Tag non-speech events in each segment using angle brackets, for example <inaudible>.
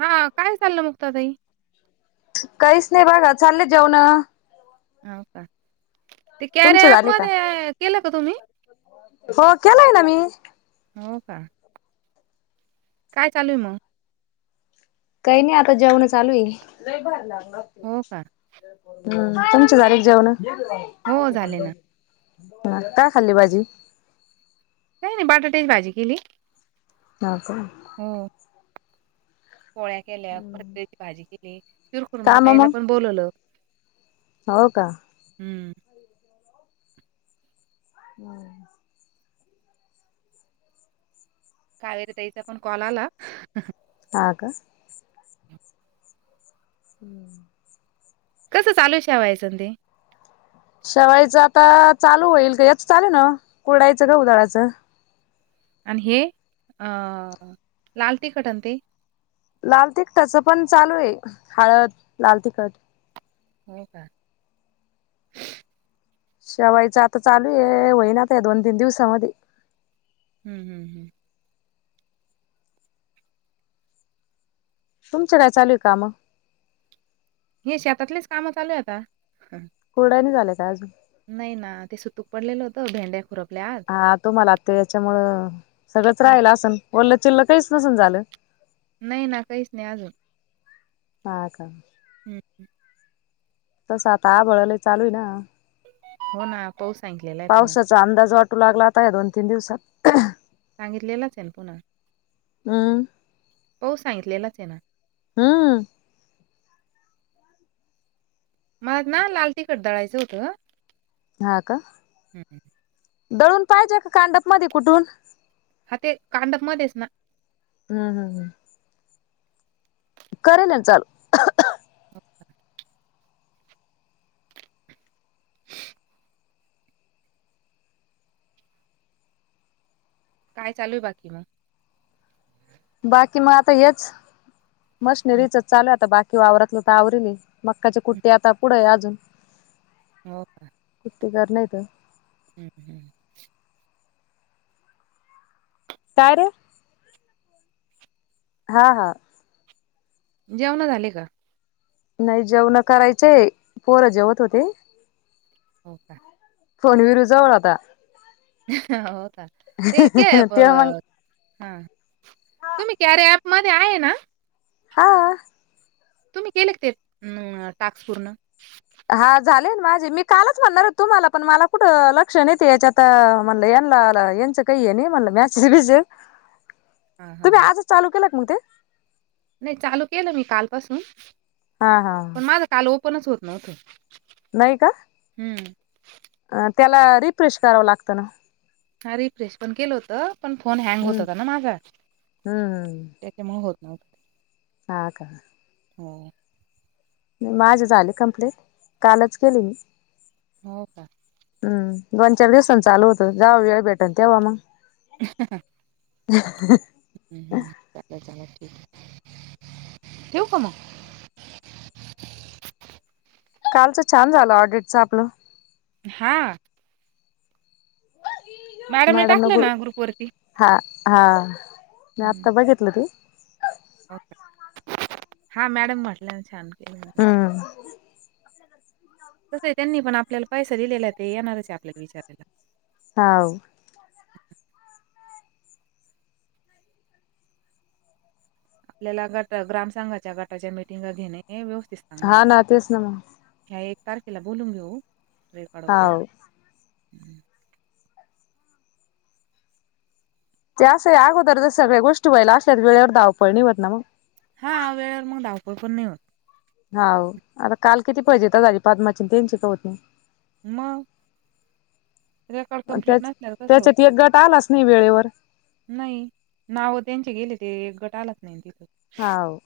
हा काय चाललं मुक्ता ताई? काहीच नाही बघा चालले जेवणं. हा हा. ते तुमचे कार्या ऍप झाले का मध्ये केलं का तुम्ही? हो केलंय ना मी. हो का, काय चालू आहे मग? काही नाही आता जेवणं चालू आहे. हो का? तुमचे झाले का जेवणं? हो, झाले ना. हा काय खाल्ली भाजी? काही नाही बटाट्याची भाजी केली. हा का. हो पोळ्या केल्या, परत त्याची भाजी केली का शिरखुरमा म प्यायला मग पण बोलवलं. हो का? हम्. <inaudible> कावेरी ताईचा पण कॉल आला, ह. हा का. <inaudible> कसं चालू आहे शेवयाचं ते? शेवायाचं आता चालू होईल ते याच चालू आहे ना कुरडईच गहू दळायचं. आणि हे अ लाल तिखट अन् ते? लाल तिखटाच पण चालू आहे. हळद, लाल तिखट. होय का? शेवाईच आता चालू आहे, होईना ते या दोन तीन दिवसामध्ये. हम् हम्. तुमचे काय चालू आहे कामं? ही शेतातलीच कामं चालू आहेे आता. कुरडया नाही झाल्या का अजून? नाही ना, ते सुतूक पडलेलं होतं, भेंड्या खुरपल्या आज. हा तुम्हांला ते हेच्यामुळं सगळंच हं. राहिलं असनं? ओल्लं चिल्लं काहीच नसनं झालं? नाही ना, काहीच नाही अजून. हा का. हम् तस आता आभाळा आलं, चालू आहे ना. हो ना पाऊस सांगितलेला आहे पुन्हा. पावसाचा अंदाज वाटू लागला आता ह्या दोन तीन दिवसात- सांगितलेलाच येन पुन्हा हम्म हो सांगितलेलाच येना हं. मग नां लाल तिखट दळायचं होतं हां का? हम्म. दळून पाहिजे का कांडप मध्ये कुटून? हां ते कांडप मध्येच ना. हां हां हां. करा ना चा? <inaudible> काय चालूयं बाकी मग? बाकी मग आता हेंच हम्म. मशनरीचच चालूयं आता बा की वावरातलं तर आवरली मक्काची कुट्टी आता पुढेयं अजून हों का? एकटं घरला येतो? हुं <unintelligible> काय र? हां हां. जेवण झाली का? नायी जेवण करायचंय पोरं जेवत होते. हों का? फोन विरू जवळ आता <unintelligible> हों का? ते के तेव्हा मग बं हां तुम्ही केर्या ॲप मध्ये आहे ना? हों. तुम्ही केले का ते टाक्स पूर्ण? हां झाले न माझे मी कालच म्हणणार होतो तुम्हाला पण मला कुठं लक्ष नाहीेत याच्यात म्हणलं याल्यां ह्यांच्या कायी हे नयी म्हणलं मेसेज विषय हा हा तुम्ही आजच चालू केला का मग ते? नायी चालू केलं मी कालपासून हां हां. पण माझं काल ओपनच होत नव्हतं. नायी का? हुं. अं त्याला रिफ्रेश करावं लागतं ना. हां रिफ्रेश पण केलं होत पण फोन हँग होत हम्म होता ना माझा हम्म ते त्यामुळ होत नव्हत ते. हां का? हुं. नायी माझे झाले कंप्लेट कालच केली मी. हों का? हं दोन चार दिवसांच आल होतं जावूया वेळ भेटन तेव्हा मग. <unintelligible> हुं <inaudible> ठेवू का मग? कालचं छान झालं ऑडिटच आपलं. हां. मॅडमने मॅडम नं टाकलं ना ग्रुप गरुं वरती. हां हां मी हम्म आंता बघितले मी हो कायं मॅडम म्हटलेने छांन केले हां तसं त्यांनी पणं आपल्यांला पैसा दिलेला ते येणारं चं आहे आपल्याला विचारांयला हांव आपल्यांला गटं ग्रामसंघाच्या गटांच्या मटिंग घेणे हे व्यवस्थित हां नां तेचं नां मगं ह्यां एक तारखीला बोलूंन घेऊं रेकॉड हाव वगैरें ते असं यां अगोदर जरं सगळ्यां गोष्टी वयंला असल्यांत वेळेवरं धावपळणी होतं नां मगं हां वेळेवरं मगं धावपळ पणं नाहीं होतं हांव आंता कांल किती पाहिजेेती झाली माझी चीन ते शिकवं होती मंग रेकॉर्ड कंप्लीट त्याच नसल्यांवरं तसं त्याच्यात होतं एक गट आलाच नाही वेळेवर नाहीं नांव त्यांचे गेले ते गटं आलांच नाहीं तिथं हांव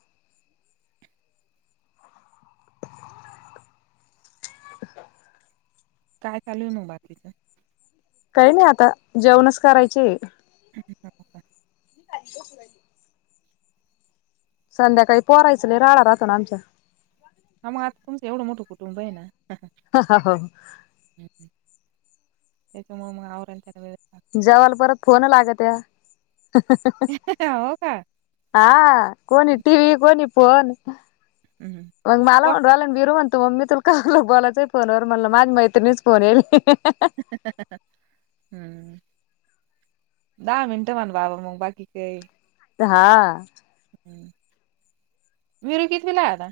कायं चालंल मगं बाकीचं कांहीं नाहीं आंता जेवणं चं करायचे आहे हं हं हं करं कांतरली संध्याकाळी पोरांयचलेय रांडा राहतो नां आमच्यां हां मंग आंता तुमचं एवढं मोठं कुटुंब आहे नां हं हं हो त्यांच्या मंग मणावरं आहे सगळं जेवांरला परंत फोन लागतं त्यां हो का? हां कोणी टीव्ही कोणी फोन हम्मं मंग मलां म्हणवांला आणि बिरूं म्हंण तूं मम्मी तुलां कालं बोलायचंय फोनवरं म्हणलं माझी मैत्रिणीच फोन येईल हं हं हं हम्मं दहा मिनिटं म्हंण बाबां मगं बाकी कायं दहा हम्मं वीरू कितवीलां आहे आंता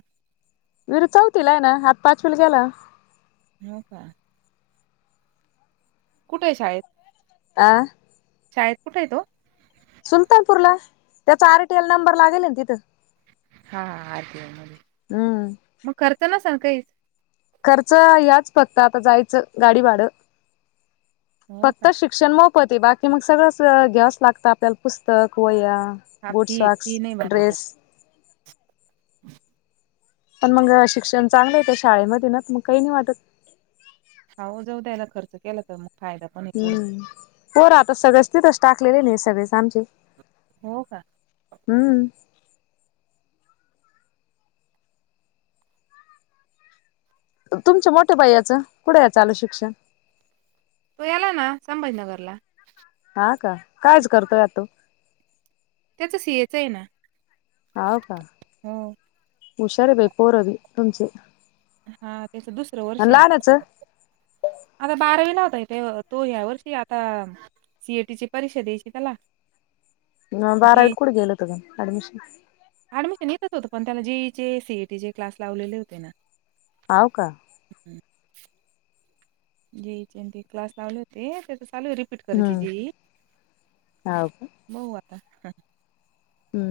विरू चौथला आहे नां आंता हां पांच विलां गेलां हो कां कुठे आहे शाळेतं आं शाळेतं कुठे आहे तो सुलतांनपूरलां त्यांचा आरटीएल नंबर लागेल आहे नां तिथं हां आं अच्छा हम्मं मंग करतां नां सांग कांहींच खर्च यांचं फक्तं आंता जायचं गांडी भाडं हो का? फक्तं शिक्षणं मोफतं आहे बाकी मगं सगळं चं घ्यावचं लागतं आपल्यांला पुस्तकं वह्यां हा बूंट फी फी सॉक्स नाही भरायचं. ड्रेस पणं मंग शिक्षणं चांगलं येतं शाळेमध्यें नां मगं कांहीं नाहीं वाटतं हा जाऊ द्यायला खर्च केला तर मग फायदा पण आहे पुढं. हम्म पोर आता सगळेच तथच टाकलेले नाही सगळेच आमचे हो का हम्म तुमच्या मोठ्या बाईयाचं कुठे या चालु शिक्षण? तो याला ना संभाजीनगर ला. हा का कायच करतोय तो? त्याच सीएच आहे ना. होव का हो. हूशार बाई पोरवी तुमची. हा त्याच दुसरं वर्ष आ आता बारावी नव्हताय ते तो या्या वर्षी आता, सीएटीची परीक्षा द्यायची त्याला. जे बारावीईल कुट गेलं तग ऍडमिशन? ऍडमिशन येतच होतं पण त्यांना जीईचे सीईटी चे क्लास लावलेले होते ना. आव का जी ती क्लास लावले होते त्याच चालू आहे रिपीट करायची हम्म. जी हाव का? बऊ आता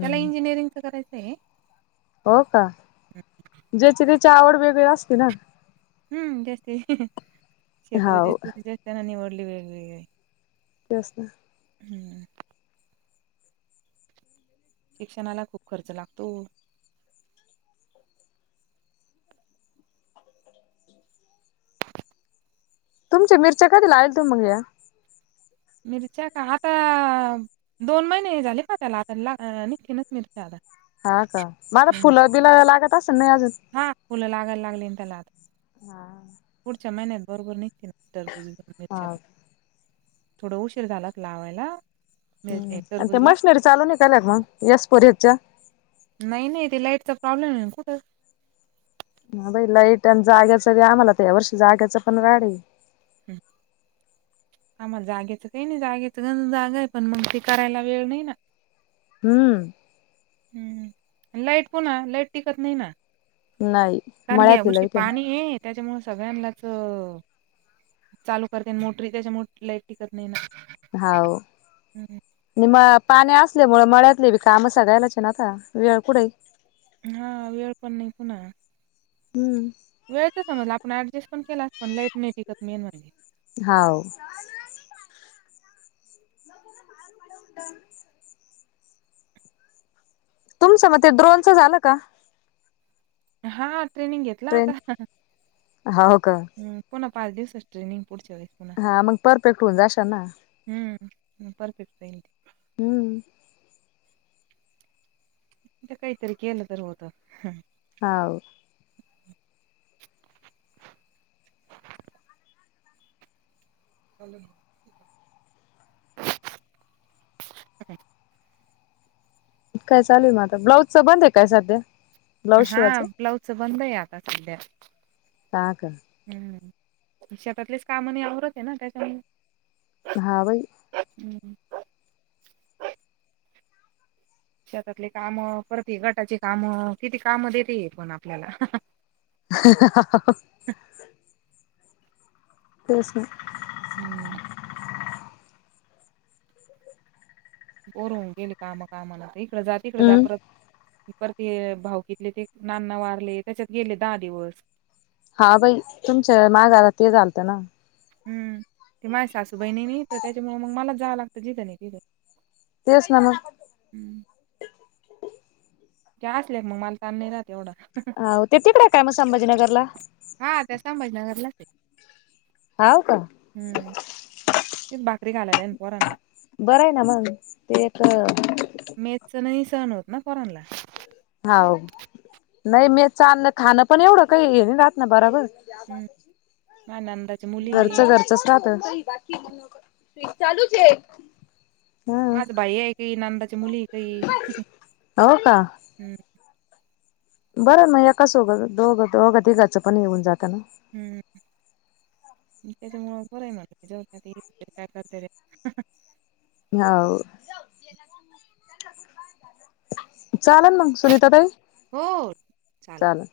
त्याला इंजिनिअरिंगच करायचं आहे. हो का ज्याची त्याची आवड वेगैर असते ना. हम्म जास्ती क्षेत्र हाव. जास्तीत जास्तना निवडली वेगवेगळे तेच ना, हम्म शिक्षणाला खूप खर्च लागतो. तुमच्या मिरच्या कधी ला आ त मग या मिरच्या का आता दोन महिने झाले का त्याला आता ला निसकीनच मिरच्या आता. हा का मला हम्म. फुलं बिलं लागत अस नाही अजून, हा फुलं लागायला लागली त्याला आत. हा पुढच्याचा महिन्यात भरपूर निघतील टरबूज आणि मिरच्या पण थोडं उशीर झाला लावायला. मिर- हम् हे आणि ते टरबूजला मशनरी चालवून काल्यात मग यसपोरीतच्या. नाही नाही ते लाईटचा प्रॉब्लेम आहे ना कुठं? ह बाई लाईट आणि जाग्याच आम्हाला तर या वर्षी जाग्याच पण गाड हाय हम् ह म जागेचं काही नाही जागेचं जागा आहे पण मग ते करायला वेळ नाही ना, हम्म हम्म लाईट पणा लाईट टिकत नाही ना नाही. कारण या मळ्यातली वर्षी लाईट ना. पाणी आहे त्याच्यामुळे सगळ्यांनाच, चालू करते मोटरी त्याच्या मो लाईट टिकत नाही ना हाव हम्म. णि म पाणी असल्या मुळ मळ्यातले बी काम सगायलाचे ना आता वेळ कुठे, हा वेळ पण नाही पुन्हा, हम्म वेळच समजला आपण ऍडजस्ट पण केलास पण लाईट नाही टिकत मेन म्हणजे. हाव, <inaudible> तुमचं म ते ड्रोनचं झालं का? हा ट्रेनिंग घेतला आता. ट्रेन हाव का ह, पुन्हा पाच दिवसाची ट्रेनिग पुढच्या वेळी पुन्हा हा मग परफेक्ट होऊन जाशा ना, हम्म, परफेक्ट होईल. हम्म, ते काहीतरी केलं तर होत. हाव. <unintelligible> काय चालु मग आता? ब्लाउजच बंद आहे काय सध्या. ब्लाऊज हा शिवायचं ब्लाऊजच बंद आहे आता सध्या. काग? हम्म, शेतातलेच काम नाही आवरत आहे ना त्याच्या मुळ हा बाई. हम्म, शेतातले काम परत हे गटाचे काम किती काम देते हे पण आपल्याला. तेस न, हम्म, बोर होऊन गेले कामा कामान इकडे जा तिकडे जा हम्म परत परत ये भाऊकीतले ते नानां वारले त्याच्यात गेले दहा दिवस. हा बाई तुमच्या मागारात हे झालंत ना, हम्म, ते माझ सासू बाई नाही न ईथ त्याच्यामुळे मग मला जावं लागतं जिथं नाही तिथं. तेस ना मग. हम, त्या असल्या का मग मला तान नाही राहत एवढा. हाव ते तिकडे आहे का मग संभाजीनगरला. हा त्या संभाजीनगरलाच आहे. हाव का. हम्म, हे भाकरी घालाला आहेन पोरांनला. बरं आहे ना मग ते एक मेसच नाही सहण होत ना पोरांनला. हाव. नाही मेसचा अन्न खाणं पण एवढं काही हे राहात ना बरोबर. हम, मा नंदा घरचं घरचंस राहत. बाकी चालूच हे. माझं भाई आहे काही नंदाची मुली आहे काही हो का हम्म, बरं य मग एका सोबतच दोघं दोघा तिघाचं पण हे होऊन जातना. हम्म, त्याच्या मुळ बरंय मग जाऊद्या काय करते ते. ह्याव. चालंन मग सुनीता ताई. हो चालल. चालेल.